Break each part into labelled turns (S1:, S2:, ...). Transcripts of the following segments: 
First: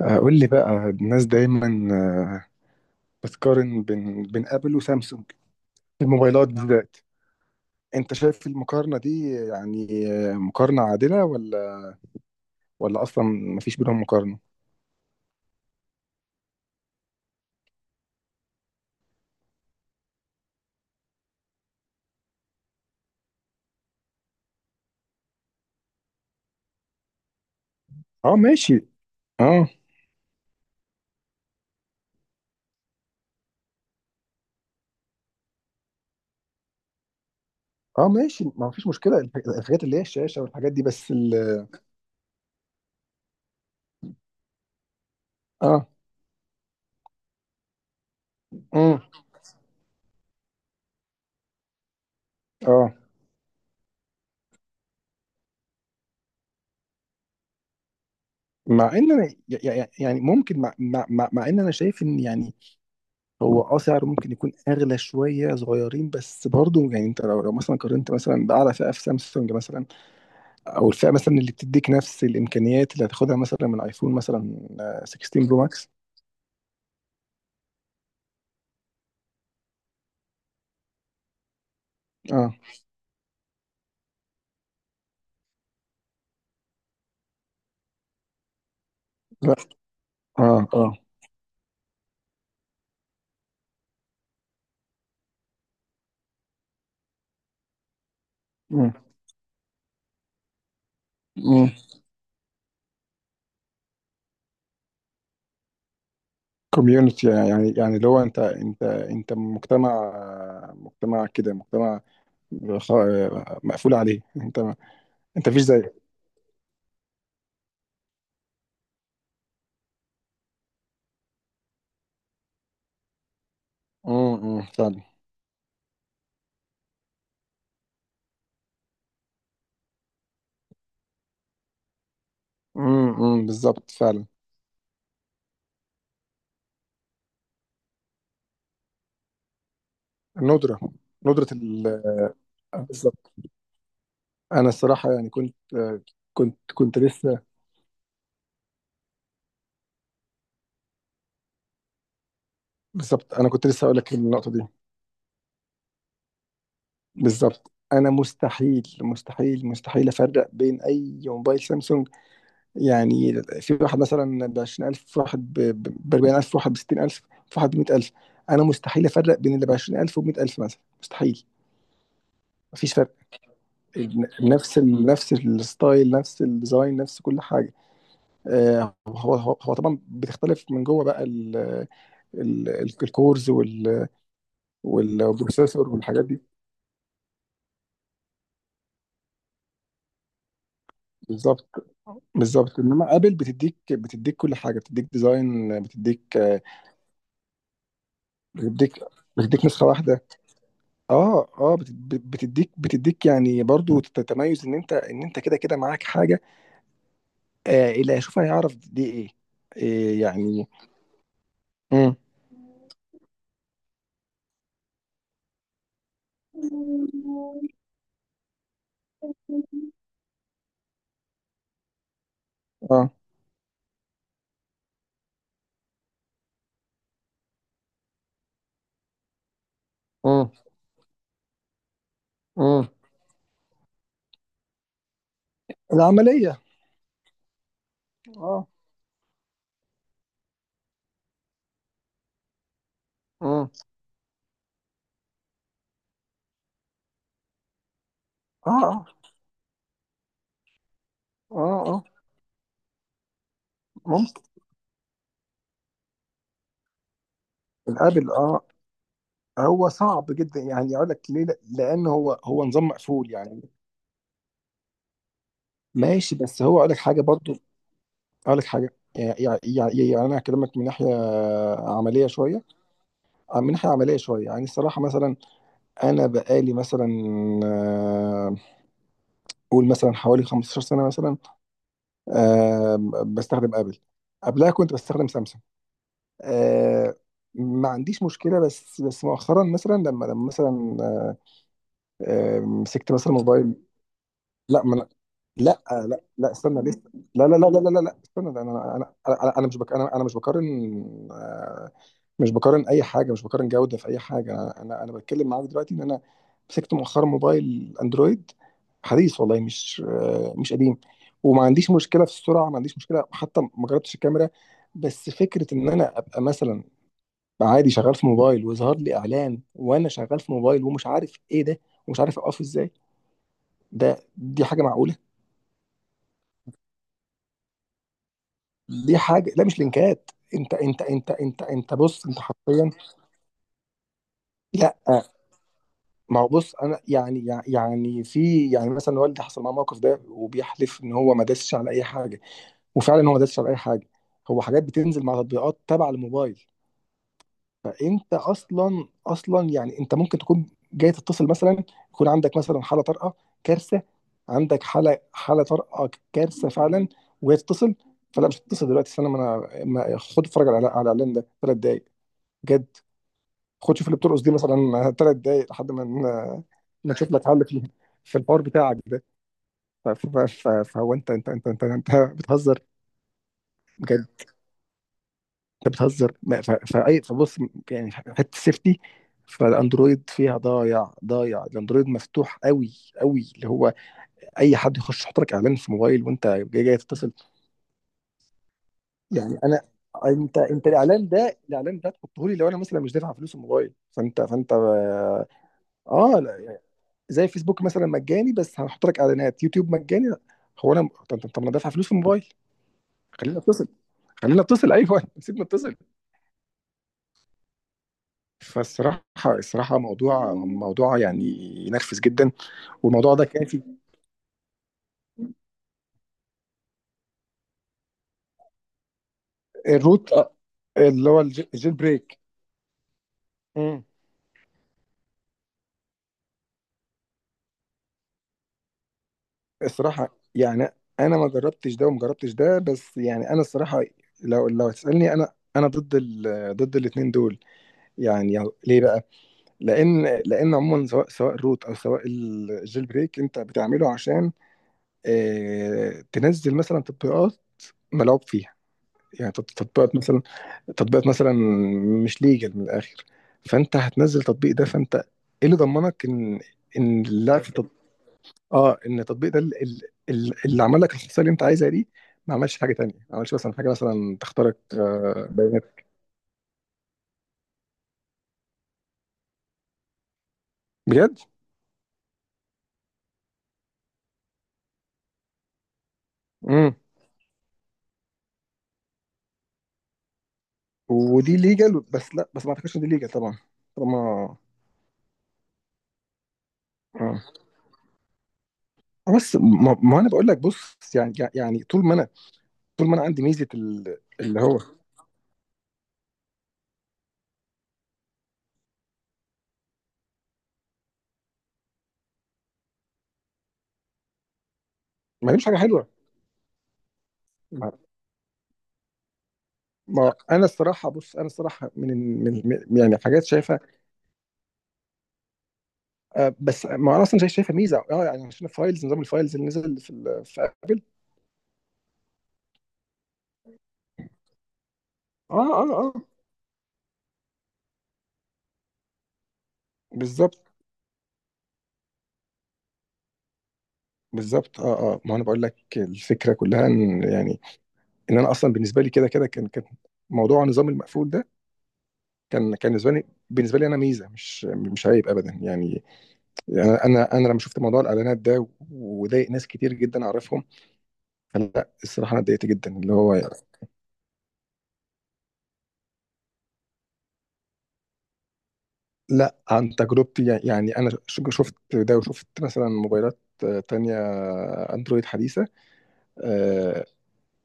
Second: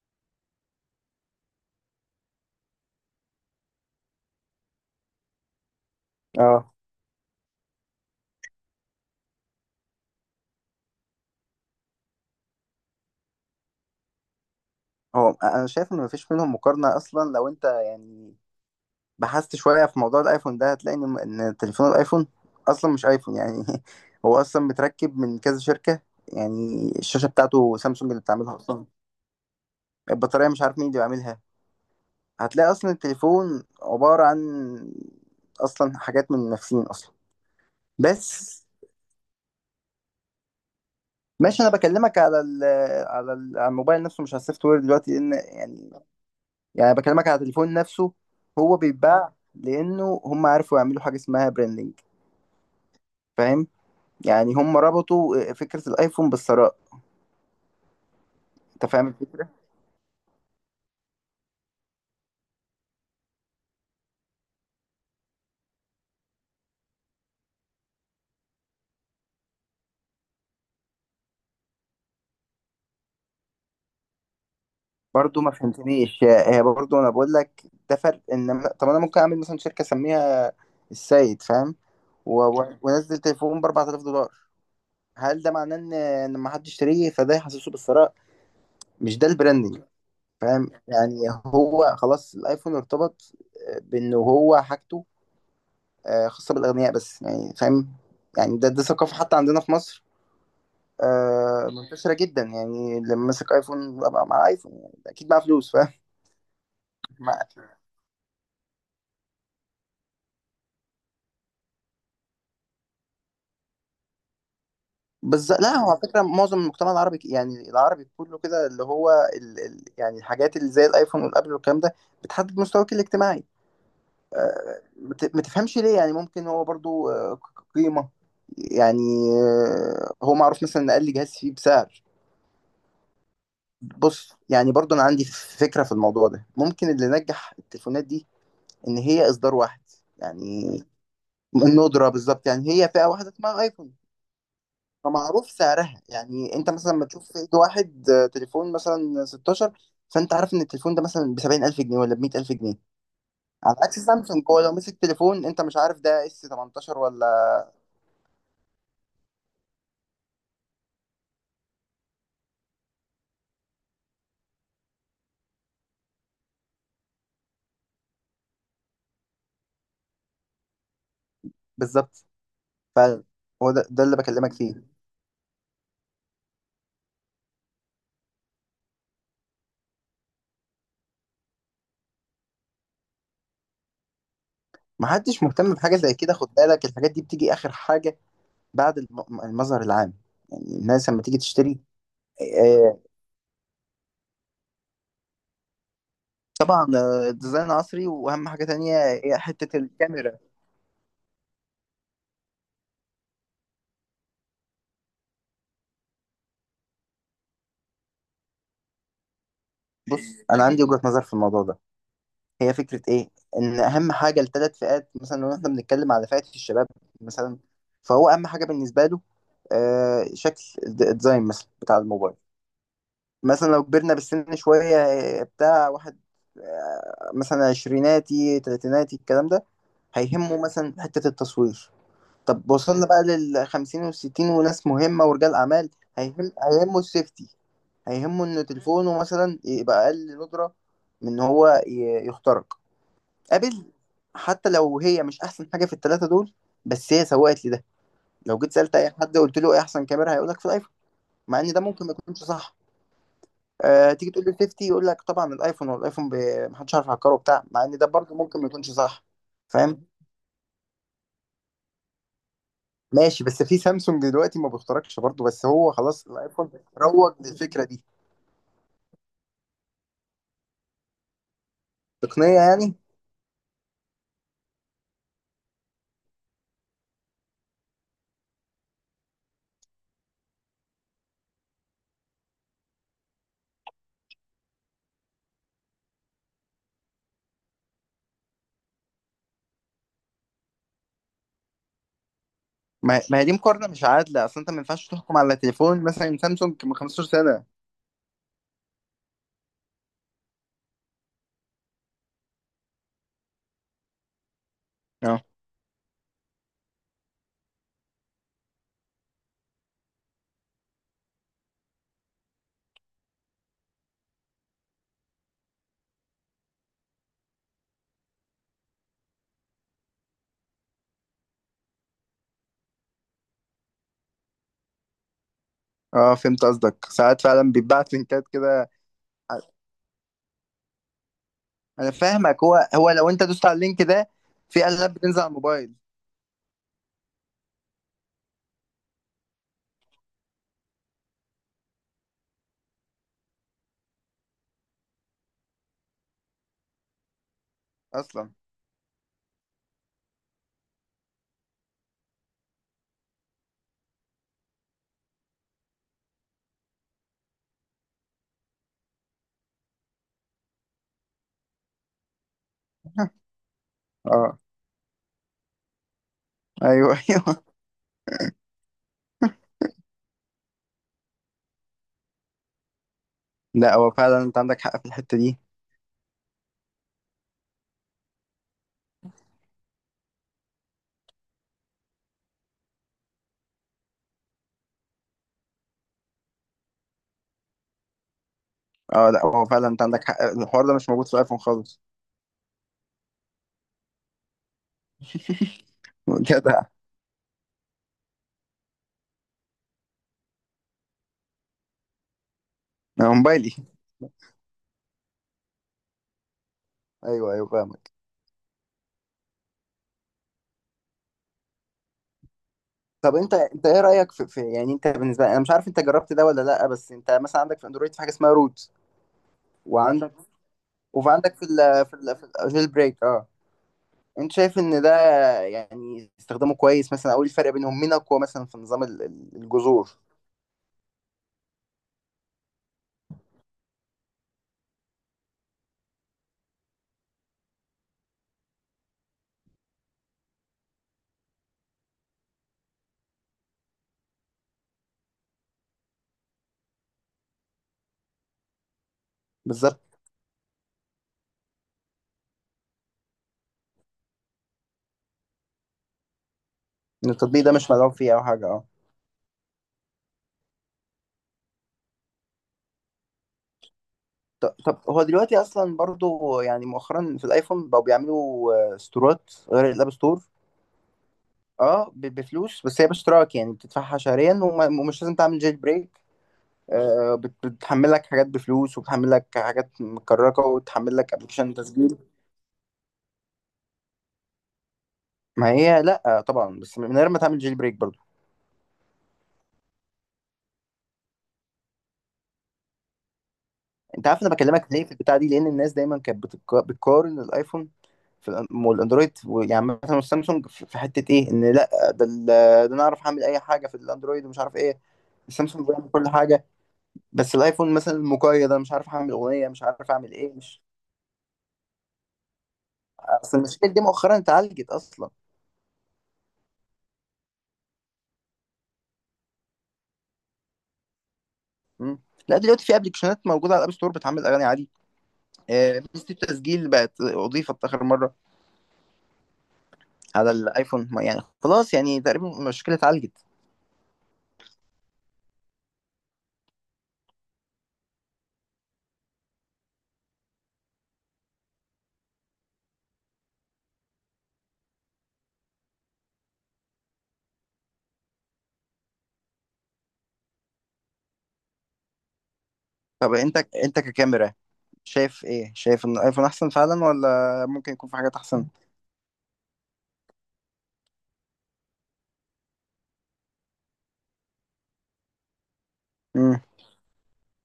S1: قول لي بقى الناس دايما آه، بتقارن بين ابل وسامسونج في الموبايلات
S2: اه،
S1: بالذات. انت شايف المقارنة دي يعني مقارنة عادلة ولا اصلا مفيش بينهم مقارنة؟
S2: هو انا شايف ان مفيش منهم مقارنه اصلا. لو انت يعني بحثت شويه في موضوع الايفون ده، هتلاقي إن تليفون الايفون اصلا مش ايفون يعني. هو اصلا متركب من كذا شركه، يعني الشاشه بتاعته سامسونج اللي
S1: اه،
S2: بتعملها
S1: ماشي.
S2: اصلا.
S1: اه،
S2: البطاريه مش عارف مين اللي بيعملها. هتلاقي اصلا التليفون عباره عن اصلا حاجات من نفسين اصلا
S1: اه، ماشي
S2: بس.
S1: ما فيش مشكلة الحاجات اللي هي الشاشة والحاجات دي بس ال
S2: ماشي، انا بكلمك على الموبايل نفسه، مش على السوفت وير دلوقتي، لان
S1: اه
S2: يعني، يعني بكلمك على التليفون نفسه. هو
S1: امم
S2: بيتباع لانه هم عرفوا يعملوا حاجه اسمها براندنج،
S1: اه.
S2: فاهم؟ يعني هم ربطوا فكره الايفون بالثراء. انت
S1: مع
S2: فاهم
S1: ان انا
S2: الفكره؟
S1: يعني ممكن مع ان انا شايف ان يعني هو سعره ممكن يكون اغلى شوية صغيرين بس برضه يعني انت لو مثلا قارنت مثلا بأعلى فئة في سامسونج مثلا. او الفئه مثلا اللي بتديك نفس الامكانيات اللي هتاخدها مثلا من ايفون مثلا
S2: برضو
S1: 16
S2: ما
S1: برو ماكس.
S2: فهمتنيش. هي برضو انا بقول لك ده فرق. ان طب انا ممكن اعمل مثلا شركه اسميها السيد فاهم، و...
S1: اه،
S2: و... وانزل تليفون ب 4000 دولار. هل ده معناه ان ما حدش يشتريه، فده يحسسه بالثراء؟ مش ده
S1: لا.
S2: البراندنج؟
S1: اه،
S2: فاهم
S1: اه.
S2: يعني. هو خلاص الايفون ارتبط بانه هو حاجته خاصة بالأغنياء بس، يعني فاهم. يعني ده ثقافة، حتى عندنا في مصر منتشرة جدا. يعني لما ماسك أيفون ببقى مع أيفون، يعني أكيد معاه فلوس، فاهم.
S1: كوميونتي
S2: مع-
S1: يعني اللي هو انت مجتمع، مجتمع كده، مجتمع خ- مقفول عليه انت. انت
S2: بس
S1: مفيش
S2: لا، هو
S1: زيه.
S2: على فكرة معظم المجتمع العربي، يعني العربي كله كده، اللي هو ال يعني الحاجات اللي زي الأيفون والأبل والكلام ده بتحدد مستواك الاجتماعي.
S1: فعلا.
S2: ما تفهمش ليه، يعني ممكن هو برضو قيمة. يعني هو معروف مثلا إن أقل جهاز فيه بسعر.
S1: بالظبط، فعلا.
S2: بص، يعني برضو انا عندي فكره في الموضوع ده. ممكن اللي نجح التليفونات دي ان هي اصدار واحد
S1: الندرة،
S2: يعني.
S1: ندرة ال...
S2: الندره بالظبط، يعني هي فئه واحده
S1: بالظبط.
S2: اسمها ايفون.
S1: انا الصراحة يعني
S2: فمعروف
S1: كنت.
S2: سعرها، يعني
S1: كنت
S2: انت مثلا
S1: كنت
S2: لما تشوف في
S1: لسه.
S2: ايد واحد تليفون مثلا 16، فانت عارف ان التليفون ده مثلا ب 70,000 جنيه ولا ب 100,000 جنيه.
S1: بالظبط انا كنت
S2: على
S1: لسه هقول
S2: عكس
S1: لك
S2: سامسونج،
S1: النقطة
S2: هو
S1: دي.
S2: لو مسك تليفون، انت مش عارف ده اس 18 ولا.
S1: بالظبط انا مستحيل مستحيل افرق بين اي موبايل سامسونج. يعني في واحد مثلا ب 20000، في واحد ب 40000، في واحد ب 60000، في واحد ب 100000. انا مستحيل افرق بين اللي ب 20000 وب 100000 مثلا، مستحيل.
S2: بالظبط،
S1: مفيش
S2: ف
S1: فرق.
S2: هو ده اللي بكلمك فيه.
S1: نفس ال نفس الستايل، نفس الديزاين، نفس كل حاجه. هو طبعا بتختلف من جوه بقى ال- الكورز
S2: محدش مهتم
S1: والبروسيسور
S2: بحاجه زي
S1: والحاجات
S2: كده.
S1: دي.
S2: خد بالك، الحاجات دي بتيجي اخر حاجه بعد المظهر العام، يعني الناس لما تيجي تشتري.
S1: بالظبط، بالظبط.
S2: آه،
S1: انما ابل بتديك كل حاجه، بتديك ديزاين،
S2: طبعا، ديزاين عصري. واهم حاجه
S1: بتديك
S2: تانية هي
S1: بتديك
S2: حته
S1: نسخه واحده.
S2: الكاميرا.
S1: اه، اه. بتديك يعني برضو تتميز ان انت كده كده معاك حاجه. اللي هيشوفها هيعرف دي إيه
S2: بص، انا
S1: يعني.
S2: عندي وجهه نظر في الموضوع ده.
S1: امم
S2: هي فكره ايه؟ ان اهم حاجه لثلاث فئات. مثلا لو احنا بنتكلم على فئه الشباب مثلا، فهو اهم حاجه بالنسبه له شكل الديزاين مثلا بتاع الموبايل.
S1: اه.
S2: مثلا لو كبرنا بالسن شويه بتاع واحد، مثلا عشريناتي تلاتيناتي الكلام ده،
S1: امم
S2: هيهمه مثلا حته التصوير. طب
S1: امم
S2: وصلنا بقى للخمسين والستين وناس مهمة ورجال أعمال. هيهم
S1: العمليه.
S2: هيهمه السيفتي. هيهمه إن
S1: اه.
S2: تليفونه مثلا يبقى أقل ندرة من إن هو يخترق
S1: امم
S2: قابل. حتى لو هي مش أحسن حاجة في التلاتة دول، بس هي سوقت لي ده. لو
S1: اه،
S2: جيت سألت
S1: اه،
S2: أي حد قلت له إيه أحسن كاميرا هيقولك في الآيفون،
S1: اه،
S2: مع إن ده
S1: اه،
S2: ممكن ما يكونش صح. أه، تيجي
S1: ممكن.
S2: تقول لي السيفتي يقول لك طبعا الآيفون، والآيفون محدش عارف يهكره وبتاع، مع إن ده
S1: الابل.
S2: برضه
S1: اه
S2: ممكن ما يكونش صح.
S1: هو
S2: فاهم؟
S1: صعب جدا يعني اقول لك ليه. لان هو نظام مقفول
S2: ماشي،
S1: يعني.
S2: بس في سامسونج دلوقتي ما بيخترقش برضه، بس هو خلاص
S1: ماشي، بس
S2: الايفون
S1: هو اقول لك حاجه
S2: روج
S1: برضو.
S2: للفكره دي.
S1: اقول لك حاجه. يعني انا هكلمك من ناحيه عمليه
S2: تقنيه
S1: شويه.
S2: يعني.
S1: من ناحيه عمليه شويه يعني الصراحه مثلا انا بقالي مثلا آه، قول مثلا حوالي 15 سنه مثلا آه، بستخدم ابل. قبلها كنت بستخدم سامسونج. آه، ما عنديش مشكله. بس مؤخرا مثلا لما مثلا مسكت
S2: ما
S1: مثلا
S2: ما هي دي
S1: موبايل.
S2: مقارنه مش عادله اصلا. انت ما ينفعش
S1: لا،
S2: تحكم على
S1: لا،
S2: تليفون
S1: لا،
S2: مثلا
S1: لا،
S2: سامسونج
S1: استنى
S2: من
S1: لسه.
S2: 15
S1: لا، لا،
S2: سنه.
S1: لا، لا، لا، لا، استنى ده. انا مش بك، انا مش بقارن. مش بقارن اي حاجه، مش بقارن جوده في اي حاجه. انا أنا
S2: اه
S1: بتكلم معاك دلوقتي ان انا مسكت مؤخرا موبايل اندرويد حديث، والله مش مش قديم. وما عنديش مشكله في السرعه، ما عنديش مشكله، حتى ما جربتش الكاميرا. بس فكره ان انا ابقى مثلا عادي شغال في موبايل ويظهر لي اعلان وانا شغال في موبايل ومش عارف ايه ده ومش عارف اوقفه ازاي. دي حاجه معقوله؟
S2: اه، فهمت قصدك. ساعات فعلا بيتبعت لينكات كده.
S1: دي حاجه، لا مش لينكات. انت انت
S2: انا
S1: بص، انت
S2: فاهمك. هو
S1: حرفيا.
S2: هو لو انت دوست على اللينك ده، في
S1: لا،
S2: العاب بتنزل على الموبايل
S1: ما هو بص انا يعني يعني في يعني مثلا والدي حصل معاه موقف ده وبيحلف ان هو ما داسش على اي حاجه. وفعلا هو ما داسش على اي حاجه. هو حاجات بتنزل مع تطبيقات تبع الموبايل. فانت
S2: اصلا.
S1: اصلا يعني انت ممكن تكون جاي تتصل مثلا، يكون عندك مثلا حاله طارئه، كارثه. عندك حاله طارئه، كارثه فعلا، وهي تتصل. فلا، مش هتتصل دلوقتي، استنى ما انا خد اتفرج على الاعلان ده 3 دقايق. جد، خد شوف اللي بترقص دي
S2: اه
S1: مثلا 3 دقايق لحد ما
S2: ايوه
S1: نشوف لك حل
S2: ايوه.
S1: في الحوار بتاعك ده. فهو انت بتهزر.
S2: لا، هو
S1: بجد،
S2: فعلا انت عندك حق في الحته دي.
S1: انت بتهزر. ما- ف- فاي فبص. يعني حته السيفتي فالاندرويد فيها ضايع، ضايع. الاندرويد مفتوح قوي قوي، اللي هو اي حد يخش يحط لك اعلان في موبايل وانت جاي جاي تتصل.
S2: اه لا،
S1: يعني
S2: هو
S1: انا
S2: فعلا انت عندك حق.
S1: انت
S2: الحوار ده مش موجود
S1: الاعلان
S2: في
S1: ده
S2: الايفون خالص.
S1: تحطه لي لو انا مثلا مش دافع فلوس الموبايل. فانت. اه، لا.
S2: جدع.
S1: زي فيسبوك مثلا مجاني بس هنحط لك اعلانات، يوتيوب مجاني. هو انا، طب انا دافع فلوس في الموبايل.
S2: أنا
S1: خلينا
S2: موبايلي.
S1: اتصل، خلينا اتصل، ايوه سيبنا اتصل.
S2: ايوه ايوه فاهم.
S1: فالصراحه، موضوع، يعني ينرفز جدا. والموضوع
S2: طب
S1: ده
S2: انت
S1: كان في.
S2: انت ايه رايك في يعني. انت بالنسبه لي، انا مش عارف انت جربت ده ولا لا، بس انت مثلا عندك في اندرويد في حاجه اسمها روت،
S1: الروت،
S2: وعندك وفي
S1: اللي هو
S2: عندك في
S1: الجيل
S2: ال في ال
S1: بريك.
S2: في الجيل بريك اه.
S1: مم.
S2: انت شايف ان ده يعني استخدامه كويس مثلا؟ او ايه الفرق بينهم، مين اقوى مثلا في نظام الجذور؟
S1: الصراحه يعني انا ما جربتش ده وما جربتش ده، بس يعني انا الصراحه لو هتسالني، انا ضد ال... ضد الاثنين دول. يعني ليه بقى؟ لان عموما سواء الروت او سواء الجيل بريك انت بتعمله عشان تنزل مثلا تطبيقات ملعوب فيها. يعني تطبيقات
S2: بالظبط،
S1: مثلا، تطبيقات مثلا مش ليجل من الاخر. فانت هتنزل تطبيق ده، فانت ايه اللي ضمنك ان
S2: ان
S1: اللاعب
S2: التطبيق
S1: في
S2: ده
S1: تط...
S2: مش مدعوم فيه او حاجه اه.
S1: اه، ان التطبيق ده اللي عمل لك الخصائص اللي انت عايزها دي ما عملش حاجه تانية، ما عملش مثلا حاجه مثلا تخترق
S2: طب هو دلوقتي اصلا
S1: بيانات.
S2: برضو يعني مؤخرا في الايفون بقوا بيعملوا ستورات غير الاب ستور.
S1: بجد.
S2: اه، بفلوس، بس هي باشتراك يعني بتدفعها شهريا، ومش لازم تعمل جيل بريك.
S1: امم
S2: بتحمل لك حاجات بفلوس، وبتحمل لك حاجات مكركه، وبتحمل لك
S1: ودي
S2: ابلكيشن
S1: ليجل.
S2: تسجيل.
S1: بس لا، بس ما اعتقدش ان دي ليجل طبعا طالما.
S2: ما هي لا، طبعا، بس من غير ما
S1: آه.
S2: تعمل جيل بريك برضو.
S1: بس ما انا بقول لك بص. يعني طول ما انا، طول ما انا عندي ميزه
S2: انت عارف انا
S1: اللي هو.
S2: بكلمك ليه في البتاع دي؟ لان الناس دايما كانت بتقارن الايفون في والاندرويد. يعني مثلا السامسونج في حته ايه، ان لا ده ده انا اعرف اعمل اي حاجه في الاندرويد ومش عارف ايه.
S1: ما لهمش حاجه
S2: السامسونج
S1: حلوه.
S2: بيعمل كل حاجه، بس
S1: ما,
S2: الايفون مثلا مقيد، انا مش عارف اعمل اغنيه، مش عارف اعمل
S1: ما
S2: ايه،
S1: انا
S2: مش.
S1: الصراحه بص. انا الصراحه من، من يعني حاجات
S2: اصل
S1: شايفها.
S2: المشكله دي مؤخرا اتعالجت اصلا.
S1: بس ما انا اصلا شايفها ميزه اه، يعني عشان الفايلز، نظام الفايلز اللي نزل في ابل.
S2: مم. لا دلوقتي في ابلكيشنات موجوده على الاب ستور بتعمل اغاني عادي.
S1: اه، اه، اه.
S2: ميزه التسجيل بقت اضيفت اخر مره على
S1: بالظبط،
S2: الايفون. يعني خلاص، يعني تقريبا المشكله اتعالجت.
S1: بالظبط. اه، اه. ما انا بقول لك الفكره كلها ان يعني ان انا اصلا بالنسبه لي كده كده كان. موضوع النظام المقفول ده كان. بالنسبه لي، انا ميزه، مش عيب ابدا يعني. يعني انا لما شفت موضوع الاعلانات ده وضايق ناس كتير جدا اعرفهم، فلا الصراحه انا اتضايقت جدا، اللي هو
S2: طب
S1: يعني.
S2: انت انت ككاميرا شايف ايه؟ شايف ان الايفون احسن فعلا، ولا ممكن يكون في حاجات احسن؟
S1: لا، عن تجربتي يعني انا شفت ده وشفت مثلا موبايلات تانية اندرويد حديثه.
S2: مم.
S1: آه،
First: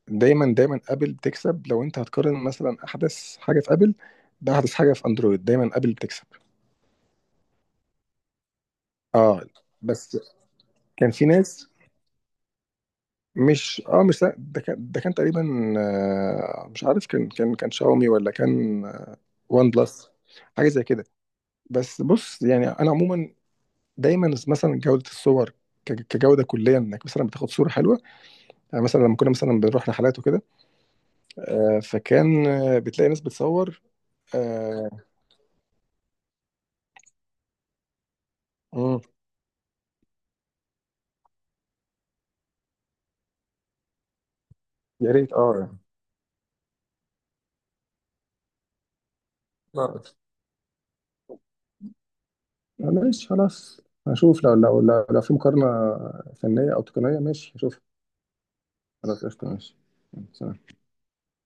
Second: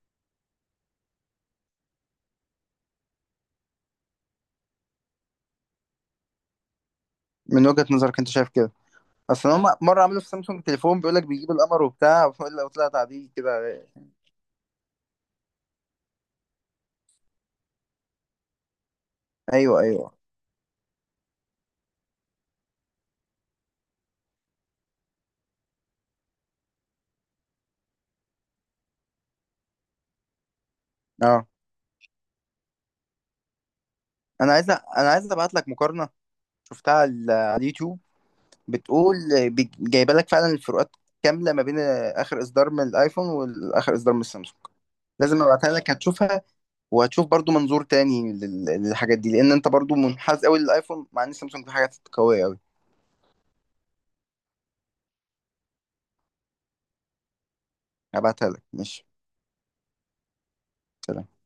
S1: دايما دايما ابل بتكسب. لو انت هتقارن مثلا احدث حاجه في ابل باحدث حاجه في اندرويد، دايما ابل بتكسب.
S2: من وجهه نظرك انت شايف كده.
S1: اه.
S2: اصل هم مره
S1: بس
S2: عملوا في سامسونج تليفون
S1: كان
S2: بيقول لك
S1: في
S2: بيجيب
S1: ناس
S2: القمر وبتاع، ولا طلع تعديل كده.
S1: مش، مش ده كان، تقريبا مش عارف كان. كان شاومي ولا كان وان
S2: ايوه
S1: بلس،
S2: ايوه
S1: حاجة زي كده. بس بص يعني أنا عموما دايما مثلا جودة الصور، كجودة كلية انك مثلا بتاخد صورة حلوة. يعني مثلا لما كنا مثلا بنروح رحلات وكده،
S2: اه.
S1: فكان بتلاقي ناس بتصور.
S2: انا
S1: آه،
S2: عايز ابعت لك مقارنه شفتها على على اليوتيوب
S1: مم.
S2: بتقول جايبه لك فعلا الفروقات كامله ما بين اخر اصدار من الايفون واخر اصدار من السامسونج.
S1: يا ريت،
S2: لازم
S1: اه.
S2: ابعتها لك، هتشوفها وهتشوف برضو منظور تاني للحاجات دي، لان انت
S1: يعني
S2: برضو منحاز قوي للايفون، مع ان سامسونج في حاجات قوية قوي.
S1: ماشي خلاص، هشوف لو في مقارنة فنية أو تقنية. ماشي، هشوف.
S2: هبعتها لك ماشي،
S1: خلاص، قشطة، ماشي. سلام.
S2: سلام.